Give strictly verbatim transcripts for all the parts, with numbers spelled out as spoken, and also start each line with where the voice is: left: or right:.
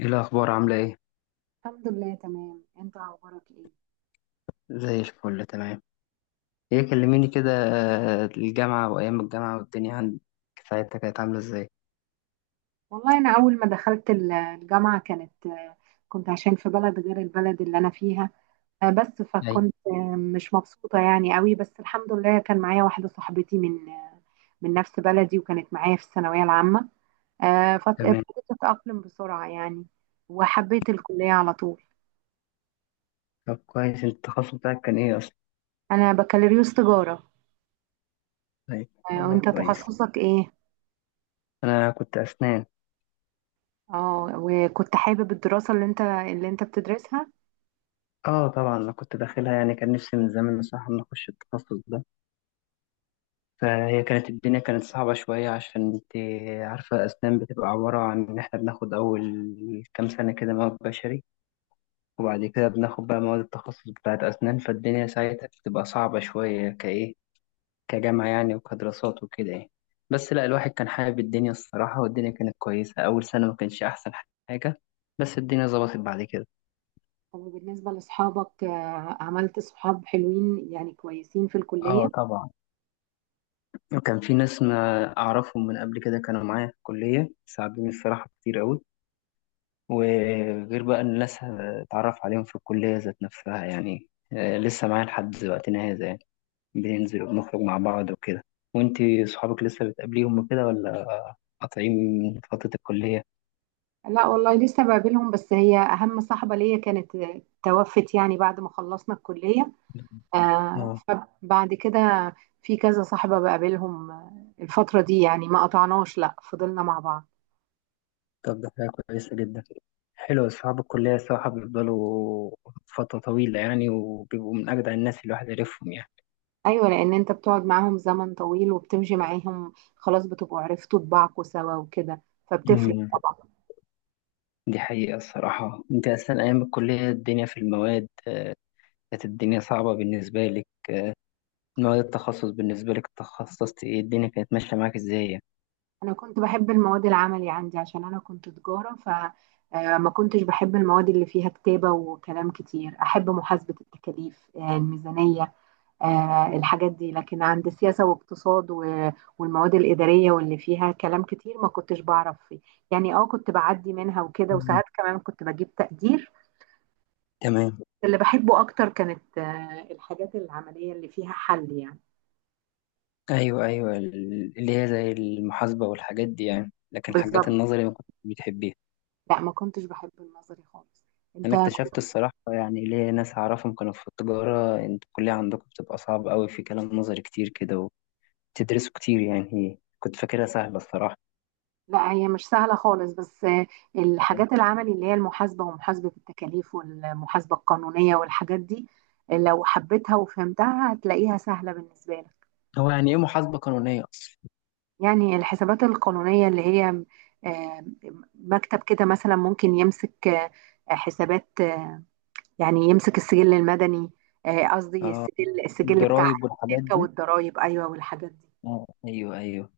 left: ايه الاخبار؟ عامله ايه؟
right: الحمد لله، تمام. انت اخبارك ايه؟
left: زي الفل، تمام. ايه، كلميني كده. آه، الجامعه وايام الجامعه والدنيا عندك ساعتها كانت عامله ازاي؟
right: والله انا اول ما دخلت ال- الجامعه كانت آه، كنت عشان في بلد غير البلد اللي انا فيها. آه، بس
left: ايوه،
right: فكنت آه، مش مبسوطه يعني قوي، بس الحمد لله كان معايا واحده صاحبتي من آه، من نفس بلدي وكانت معايا في الثانويه العامه. آه،
left: تمام.
right: فابتديت اتاقلم بسرعه يعني، وحبيت الكليه على طول.
left: طب كويس، انت التخصص بتاعك كان ايه اصلا؟
right: انا بكالوريوس تجاره.
left: طيب.
right: آه،
left: الله،
right: وانت
left: كويس.
right: تخصصك ايه؟
left: انا كنت اسنان.
right: اه، وكنت حابب الدراسه اللي انت اللي انت بتدرسها؟
left: اه طبعا، انا كنت داخلها يعني، كان نفسي من زمان بصراحه ان اخش التخصص ده. فهي كانت، الدنيا كانت صعبه شويه، عشان انت عارفه الاسنان بتبقى عباره عن ان احنا بناخد اول كام سنه كده مواد بشري، وبعد كده بناخد بقى مواد التخصص بتاعت أسنان. فالدنيا ساعتها بتبقى صعبة شوية، كإيه، كجامعة يعني، وكدراسات وكده يعني. بس لا، الواحد كان حابب الدنيا الصراحة، والدنيا كانت كويسة. أول سنة ما كانش أحسن حاجة، بس الدنيا ظبطت بعد كده.
right: طب، وبالنسبة لأصحابك، آه، عملت صحاب حلوين يعني كويسين في الكلية؟
left: اه طبعا. وكان في ناس ما أعرفهم من قبل كده كانوا معايا في الكلية، ساعدوني الصراحة كتير أوي. وغير بقى إن ناس اتعرف عليهم في الكلية ذات نفسها يعني، آه، لسه معايا لحد وقتنا هذا يعني. بننزل وبنخرج مع بعض وكده. وانتي صحابك لسه بتقابليهم وكده، ولا قاطعين فترة الكلية؟
right: لا والله لسه بقابلهم، بس هي أهم صاحبة ليا كانت آه، توفت يعني بعد ما خلصنا الكلية. آه،
left: اه.
right: فبعد كده في كذا صاحبة بقابلهم آه، الفترة دي، يعني ما قطعناش، لا فضلنا مع بعض.
left: طب ده حاجة كويسة جدا. حلو، أصحاب الكلية الصراحة بيفضلوا فترة طويلة يعني، وبيبقوا من أجدع الناس اللي الواحد يعرفهم يعني.
right: أيوة، لأن أنت بتقعد معاهم زمن طويل وبتمشي معاهم، خلاص بتبقوا عرفتوا طباعكوا سوا وكده، فبتفرق.
left: أمم. دي حقيقة الصراحة. أنت أصلا أيام الكلية الدنيا في المواد كانت الدنيا صعبة بالنسبة لك؟ مواد التخصص بالنسبة لك تخصصت إيه؟ الدنيا كانت ماشية معاك إزاي يعني؟
right: انا كنت بحب المواد العملي عندي عشان انا كنت تجارة، فما كنتش بحب المواد اللي فيها كتابة وكلام كتير. احب محاسبة التكاليف، آه، الميزانية، آه، الحاجات دي. لكن عند سياسة واقتصاد و- والمواد الإدارية واللي فيها كلام كتير، ما كنتش بعرف فيه يعني. اه، كنت بعدي منها وكده،
left: أمم.
right: وساعات كمان كنت بجيب تقدير.
left: تمام.
right: اللي بحبه اكتر كانت آه، الحاجات العملية اللي فيها حل يعني.
left: ايوه ايوه، ال- اللي هي زي المحاسبه والحاجات دي يعني، لكن الحاجات
right: بالظبط.
left: النظري ما كنتش بتحبيها.
right: لا، ما كنتش بحب النظري خالص. انت؟
left: انا اكتشفت الصراحه، يعني ليه ناس اعرفهم كانوا في التجاره، انتوا الكليه عندكم بتبقى صعبه قوي، في كلام نظري كتير كده وتدرسوا كتير، يعني كنت فاكرها سهله الصراحه.
right: لا، هي مش سهلة خالص، بس الحاجات العملي اللي هي المحاسبة ومحاسبة التكاليف والمحاسبة القانونية والحاجات دي، لو حبيتها وفهمتها هتلاقيها سهلة بالنسبة لك.
left: هو يعني ايه محاسبه قانونيه اصلا؟
right: يعني الحسابات القانونية اللي هي آه، مكتب كده مثلا ممكن يمسك آه، حسابات، آه، يعني يمسك السجل المدني، آه، قصدي السجل السجل بتاع
left: الضرايب والحاجات
right: الشركة
left: دي؟
right: والضرائب، أيوة والحاجات دي.
left: آه، ايوه ايوه.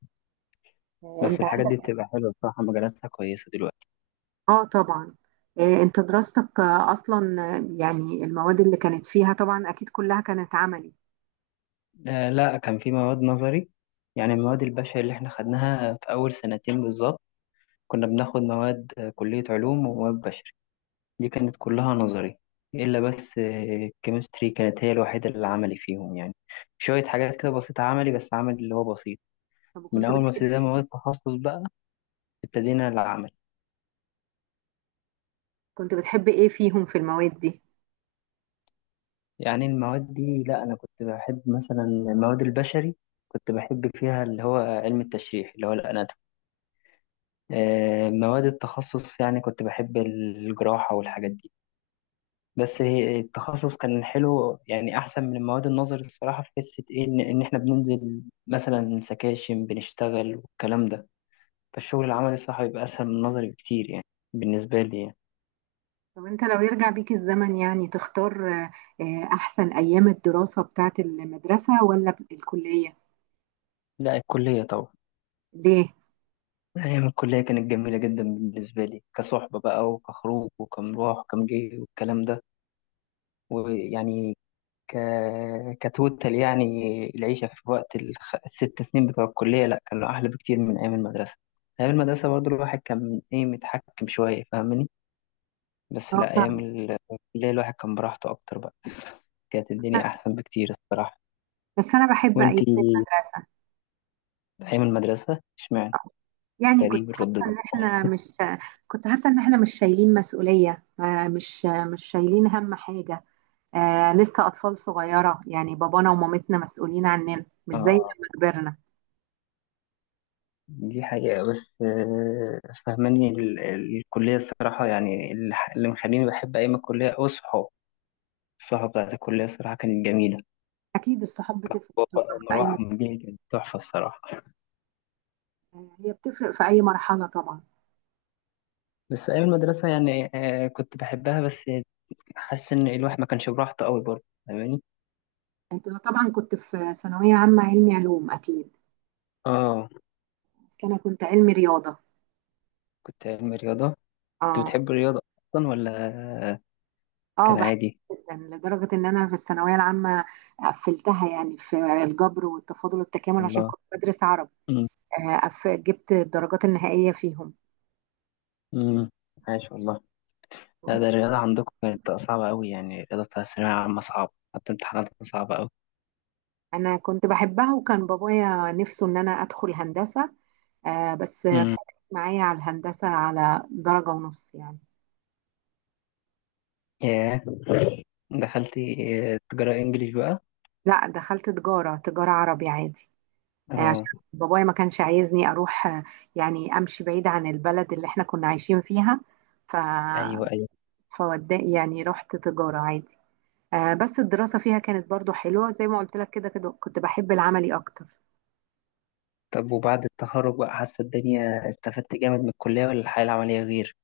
right: آه، انت؟
left: بس الحاجات دي بتبقى حلوه بصراحه، مجالاتها كويسه دلوقتي.
right: اه طبعا. آه، انت دراستك آه، اصلا، آه، يعني المواد اللي كانت فيها طبعا اكيد كلها كانت عملي؟
left: آه لا، كان في مواد نظري. يعني المواد البشري اللي احنا خدناها في اول سنتين بالظبط، كنا بناخد مواد آه، كلية علوم ومواد بشري. دي كانت كلها نظري، إلا بس الكيمستري كانت هي الوحيدة اللي عملي فيهم يعني. شوية حاجات كده بسيطة عملي، بس عمل اللي هو بسيط.
right: طب
left: من
right: كنت
left: أول ما
right: بتحب
left: ابتدينا مواد تخصص بقى، ابتدينا العمل.
right: كنت بتحب ايه فيهم في المواد دي؟
left: يعني المواد دي لأ، أنا كنت بحب مثلا المواد البشري، كنت بحب فيها اللي هو علم التشريح اللي هو الأناتومي. آه، مواد التخصص يعني كنت بحب الجراحة والحاجات دي. بس هي- التخصص كان حلو يعني، احسن من المواد النظري الصراحه، في حته ايه، ان إن احنا بننزل مثلا سكاشن بنشتغل والكلام ده. فالشغل العملي الصراحه بيبقى اسهل من النظري بكتير يعني، بالنسبه لي يعني.
right: طب انت لو يرجع بيك الزمن يعني تختار، آه، آه، احسن ايام الدراسة بتاعت المدرسة ولا الكلية؟
left: لا الكليه طبعا.
right: ليه؟
left: ايام الكليه كانت جميله جدا بالنسبه لي، كصحبه بقى وكخروج وكمروح وكمجي والكلام ده، ويعني، ك... كتوتال يعني. العيشة في وقت الخ... الست سنين بتوع الكلية، لا كانوا أحلى بكتير من أيام المدرسة. أيام المدرسة برضو الواحد كان إيه، متحكم شوية، فاهمني؟ بس
right: اه
left: لا، أيام
right: طبعا.
left: الكلية الواحد كان براحته أكتر بقى. كانت الدنيا أحسن بكتير الصراحة.
right: بس انا بحب ايام
left: وإنتي
right: المدرسة.
left: أيام المدرسة اشمعنى؟
right: يعني كنت
left: غريب الرد
right: حاسة
left: ده.
right: ان احنا مش كنت حاسة ان احنا مش شايلين مسؤولية، آه، مش مش شايلين هم حاجة. آه لسه أطفال صغيرة يعني، بابانا ومامتنا مسؤولين عننا، مش زي لما
left: آه،
right: كبرنا.
left: دي حقيقة. بس آه، فاهماني، ال- ال- الكلية الصراحة يعني اللي اللي مخليني بحب أيام الكلية هو الصحاب. الصحاب بتاعت الكلية الصراحة كانت جميلة.
right: أكيد الصحاب بتفرق
left: هو بقى
right: طبعا في أي
left: مروح
right: مرحلة.
left: ومجيه كانت تحفة الصراحة.
right: هي بتفرق في أي مرحلة طبعا.
left: بس أيام المدرسة يعني، آه كنت بحبها، بس حاسس إن الواحد ما كانش براحته قوي برضه، فاهماني؟
right: أنت طبعا كنت في ثانوية عامة علمي علوم أكيد.
left: آه.
right: بس أنا كنت علمي رياضة.
left: كنت علم رياضة. كنت
right: أه.
left: بتحب الرياضة أصلا ولا
right: أه،
left: كان
right: بحب.
left: عادي؟
right: جدا، لدرجة إن أنا في الثانوية العامة قفلتها يعني في الجبر والتفاضل والتكامل عشان
left: والله.
right: كنت بدرس عربي.
left: أمم،
right: آه قف- جبت الدرجات النهائية فيهم.
left: أمم، عاش والله. لا، ده الرياضة عندكم كانت صعبة قوي يعني، الرياضة بتاع الثانوية العامة صعبة، حتى امتحاناتها صعبة قوي.
right: أنا كنت بحبها، وكان بابايا نفسه إن أنا أدخل هندسة. آه بس
left: أمم،
right: فرقت معايا على الهندسة على درجة ونص يعني.
left: ياه. دخلتي آه، تجارة إنجليش بقى؟
right: لا، دخلت تجارة تجارة عربي عادي. آه عشان
left: آه.
right: بابايا ما كانش عايزني أروح، آه يعني أمشي بعيد عن البلد اللي احنا كنا عايشين فيها. ف
left: أيوه أيوه.
right: فود يعني، رحت تجارة عادي. آه بس الدراسة فيها كانت برضو حلوة، زي ما قلت لك كده كده كنت بحب العملي أكتر.
left: طب وبعد التخرج بقى، حاسة الدنيا استفدت جامد من الكلية ولا الحياة العملية غير؟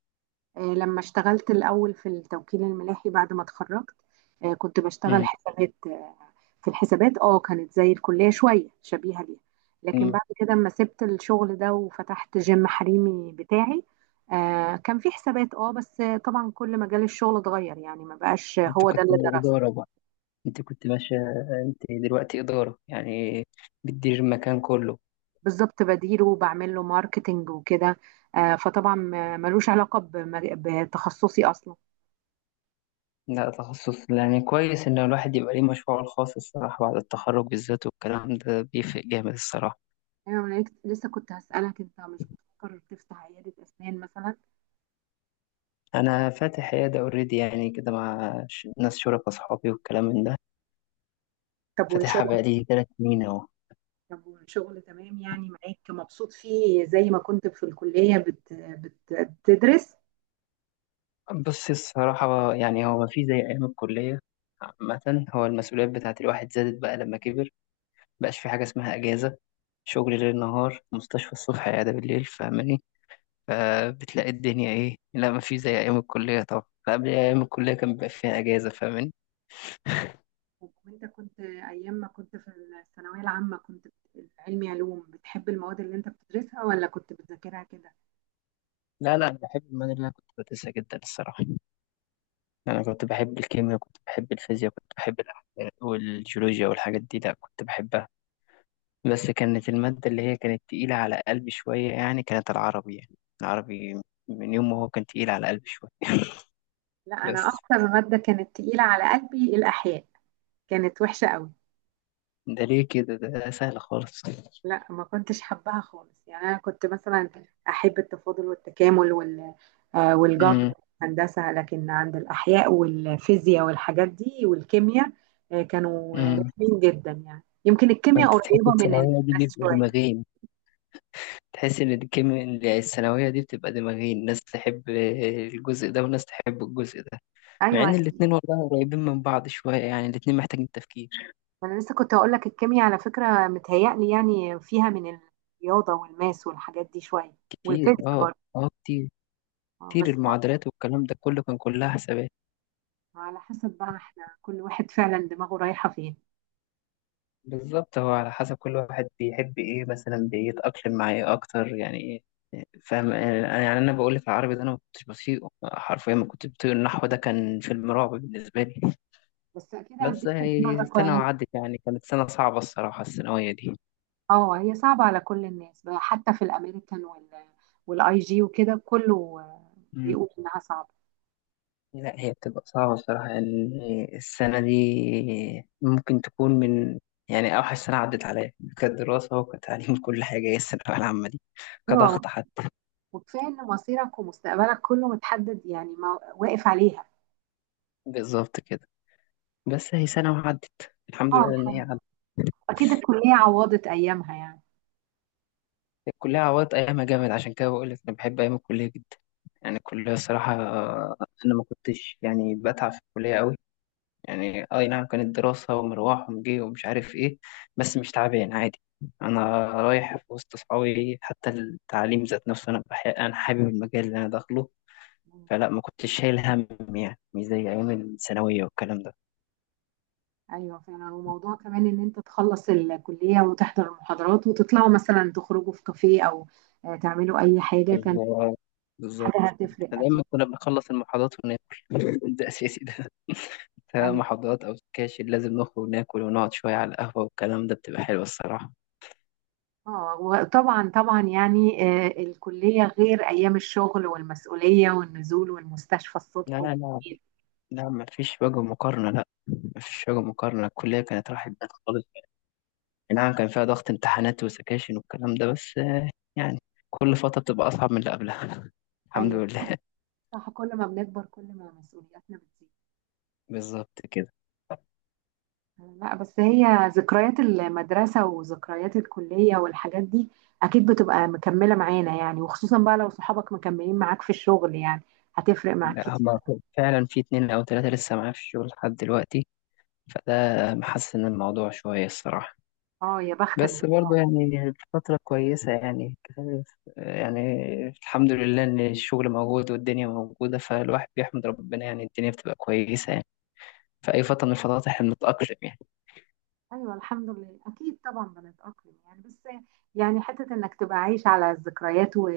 right: آه لما اشتغلت الأول في التوكيل الملاحي بعد ما اتخرجت، آه كنت بشتغل
left: مم.
right: حسابات. في الحسابات اه كانت زي الكلية شوية، شبيهة ليها. لكن
left: مم.
right: بعد كده اما سبت الشغل ده وفتحت جيم حريمي بتاعي، آه كان في حسابات، اه بس طبعا كل مجال الشغل اتغير يعني، ما بقاش
left: انت
right: هو ده
left: كنت
right: اللي درسه.
left: إدارة بقى؟ انت كنت ماشية، انت دلوقتي إدارة يعني، بتدير المكان كله.
right: بالظبط، بديره وبعمل له ماركتينج وكده. آه فطبعا ما- ملوش علاقة بمج- بتخصصي اصلا.
left: لا تخصص، يعني كويس ان الواحد يبقى ليه مشروعه الخاص الصراحة بعد التخرج بالذات، والكلام ده بيفرق جامد الصراحة.
right: انا لسه كنت هسألك، انت مش بتفكر تفتح عيادة اسنان مثلا؟
left: انا فاتح عيادة اوريدي يعني كده، مع ش- ناس شركاء اصحابي والكلام من ده.
right: طب
left: فاتحها
right: والشغل
left: بقالي ثلاث سنين اهو.
right: طب والشغل تمام يعني، معاك مبسوط فيه زي ما كنت في الكلية بت... بت... بتدرس؟
left: بص الصراحة يعني، هو ما في زي أيام الكلية. عامة، هو المسؤوليات بتاعت الواحد زادت بقى لما كبر. مبقاش في حاجة اسمها أجازة. شغل ليل نهار، مستشفى الصبح، عيادة بالليل، فاهماني؟ فبتلاقي الدنيا إيه، لا ما في زي أيام الكلية طبعا. فقبل أيام الكلية كان بيبقى فيها أجازة، فاهماني؟
right: طب وانت كنت ايام ما كنت في الثانوية العامة كنت في علمي علوم، بتحب المواد اللي انت بتدرسها ولا كنت بتذاكرها كده؟
left: لا لا، بحب المادة اللي أنا كنت بدرسها جدا الصراحة. أنا كنت بحب الكيمياء، كنت بحب الفيزياء، كنت بحب الأحياء والجيولوجيا والحاجات دي، لا كنت بحبها. بس كانت المادة اللي هي كانت تقيلة على قلبي شوية يعني، كانت العربي. يعني العربي من يوم ما هو كان تقيل على قلبي شوية.
right: لا، انا
left: بس
right: اكتر مادة كانت تقيلة على قلبي الاحياء. كانت وحشة قوي.
left: ده ليه كده؟ ده سهل خالص.
right: لا، ما كنتش حباها خالص، يعني انا كنت مثلا احب التفاضل والتكامل وال آه، والجبر
left: امم،
right: والهندسه. لكن عند الاحياء والفيزياء والحاجات دي والكيمياء، آه، كانوا
left: امم.
right: رخمين جدا يعني. يمكن الكيمياء
left: كنت تحس
right: قريبه من
left: الثانوية دي
right: الناس
left: بيبقوا
right: شويه.
left: دماغين. تحس إن الكيمياء الثانوية دي بتبقى دماغين، ناس تحب الجزء ده وناس تحب الجزء ده. مع
right: ايوه،
left: إن
right: عشان
left: الاتنين والله قريبين من بعض شوية يعني، الاتنين محتاجين تفكير.
right: انا لسه كنت اقول لك الكيمياء على فكره متهيألي يعني فيها من الرياضه والماس والحاجات دي شويه،
left: كتير،
right: والفيزياء
left: اه.
right: برضه.
left: اه، كتير.
right: آه،
left: كتير،
right: بس
left: المعادلات والكلام ده كله كان كلها حسابات.
right: على حسب بقى، احنا كل واحد فعلا دماغه رايحه فين.
left: بالظبط، هو على حسب كل واحد بيحب ايه، مثلا بيتأقلم مع ايه اكتر، يعني ايه فاهم انا؟ يعني انا بقول لك، العربي ده انا ما كنتش بطيقه حرفيا، ما كنت بطيق النحو، ده كان فيلم رعب بالنسبه لي.
right: بس اكيد
left: بس
right: عديتوا
left: هي
right: بمرة
left: سنه
right: كويسه.
left: وعدت، يعني كانت سنه صعبه الصراحه الثانويه دي.
right: اه، هي صعبة على كل الناس بقى، حتى في الامريكان وال والاي جي وكده كله، آه،
left: مم.
right: بيقول انها صعبة.
left: لا هي بتبقى صعبه الصراحه يعني، السنه دي ممكن تكون من، يعني اوحش سنه عدت عليا كدراسه وكتعليم، كل حاجه هي الثانويه العامه دي،
right: اه،
left: كضغط حتى.
right: وكفاية ان مصيرك ومستقبلك كله متحدد يعني، ما واقف عليها.
left: بالظبط كده. بس هي سنة وعدت، الحمد
right: اه،
left: لله إن هي
right: الحمد.
left: عدت.
right: اكيد الكلية عوضت ايامها يعني.
left: الكلية عوضت أيامها جامد، عشان كده بقول لك أنا بحب أيام الكلية جدا. يعني الكلية الصراحة، آه، أنا ما كنتش يعني بتعب في الكلية أوي. يعني آه، أي نعم، كانت دراسة ومروح ومجي ومش عارف إيه، بس مش تعبان عادي. أنا رايح في وسط صحابي، حتى التعليم ذات نفسه، أنا بح... أنا حابب المجال اللي أنا داخله.
right: مم.
left: فلا ما كنتش شايل هم، يعني مش زي أيام الثانوية والكلام ده.
right: ايوه فعلا. وموضوع كمان ان انت تخلص الكلية وتحضر المحاضرات وتطلعوا مثلا تخرجوا في كافيه او آه، تعملوا اي حاجة كان،
left: بالظبط. بالظبط.
right: حاجة هتفرق
left: إحنا
right: اكيد.
left: دايما كنا بنخلص المحاضرات وناكل، ده أساسي ده. سواء
right: أيوة.
left: محاضرات أو سكاشن، لازم نخرج ناكل ونقعد شوية على القهوة، والكلام ده بتبقى حلوة الصراحة.
right: اه، وطبعا طبعا يعني آه، الكلية غير أيام الشغل والمسؤولية والنزول والمستشفى
left: لا
right: الصبح
left: لا لا.
right: وبالليل.
left: لا مفيش وجه مقارنة. لا، مفيش وجه مقارنة. الكلية كانت راحت بال خالص. نعم كان فيها ضغط امتحانات وسكاشن والكلام ده، بس آه، يعني كل فترة بتبقى أصعب من اللي قبلها. الحمد
right: أيوه،
left: لله.
right: صح، كل ما بنكبر كل ما مسؤولياتنا بتزيد.
left: بالظبط كده.
right: لا، بس هي ذكريات المدرسة وذكريات الكلية والحاجات دي أكيد بتبقى مكملة معانا يعني، وخصوصا بقى لو صحابك مكملين معاك في الشغل يعني هتفرق معاك
left: لا
right: كتير.
left: هما فعلا في اتنين أو تلاتة لسه معايا في الشغل لحد دلوقتي، فده محسن الموضوع شوية الصراحة.
right: اه يا بختك
left: بس
right: بقى.
left: برضه يعني الفترة كويسة يعني يعني الحمد لله إن الشغل موجود والدنيا موجودة، فالواحد بيحمد ربنا يعني. الدنيا بتبقى كويسة يعني في أي فترة من الفترات، إحنا بنتأقلم يعني.
right: ايوه الحمد لله اكيد طبعا بنتاقلم يعني، بس يعني حته انك تبقى عايش على الذكريات و...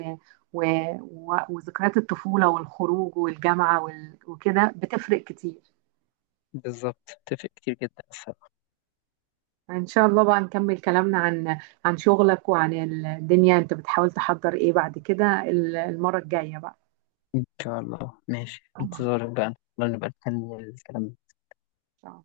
right: و... و... وذكريات الطفوله والخروج والجامعه وال... وكده بتفرق كتير.
left: بالظبط، اتفق كتير جدا الصراحة.
right: ان شاء الله بقى نكمل كلامنا عن عن شغلك وعن الدنيا، انت بتحاول تحضر ايه بعد كده ال- المره الجايه بقى؟
left: إن شاء الله، ماشي،
right: تمام. إن
left: انتظارك بقى. الله، نبقى نكمل الكلام.
right: شاء الله.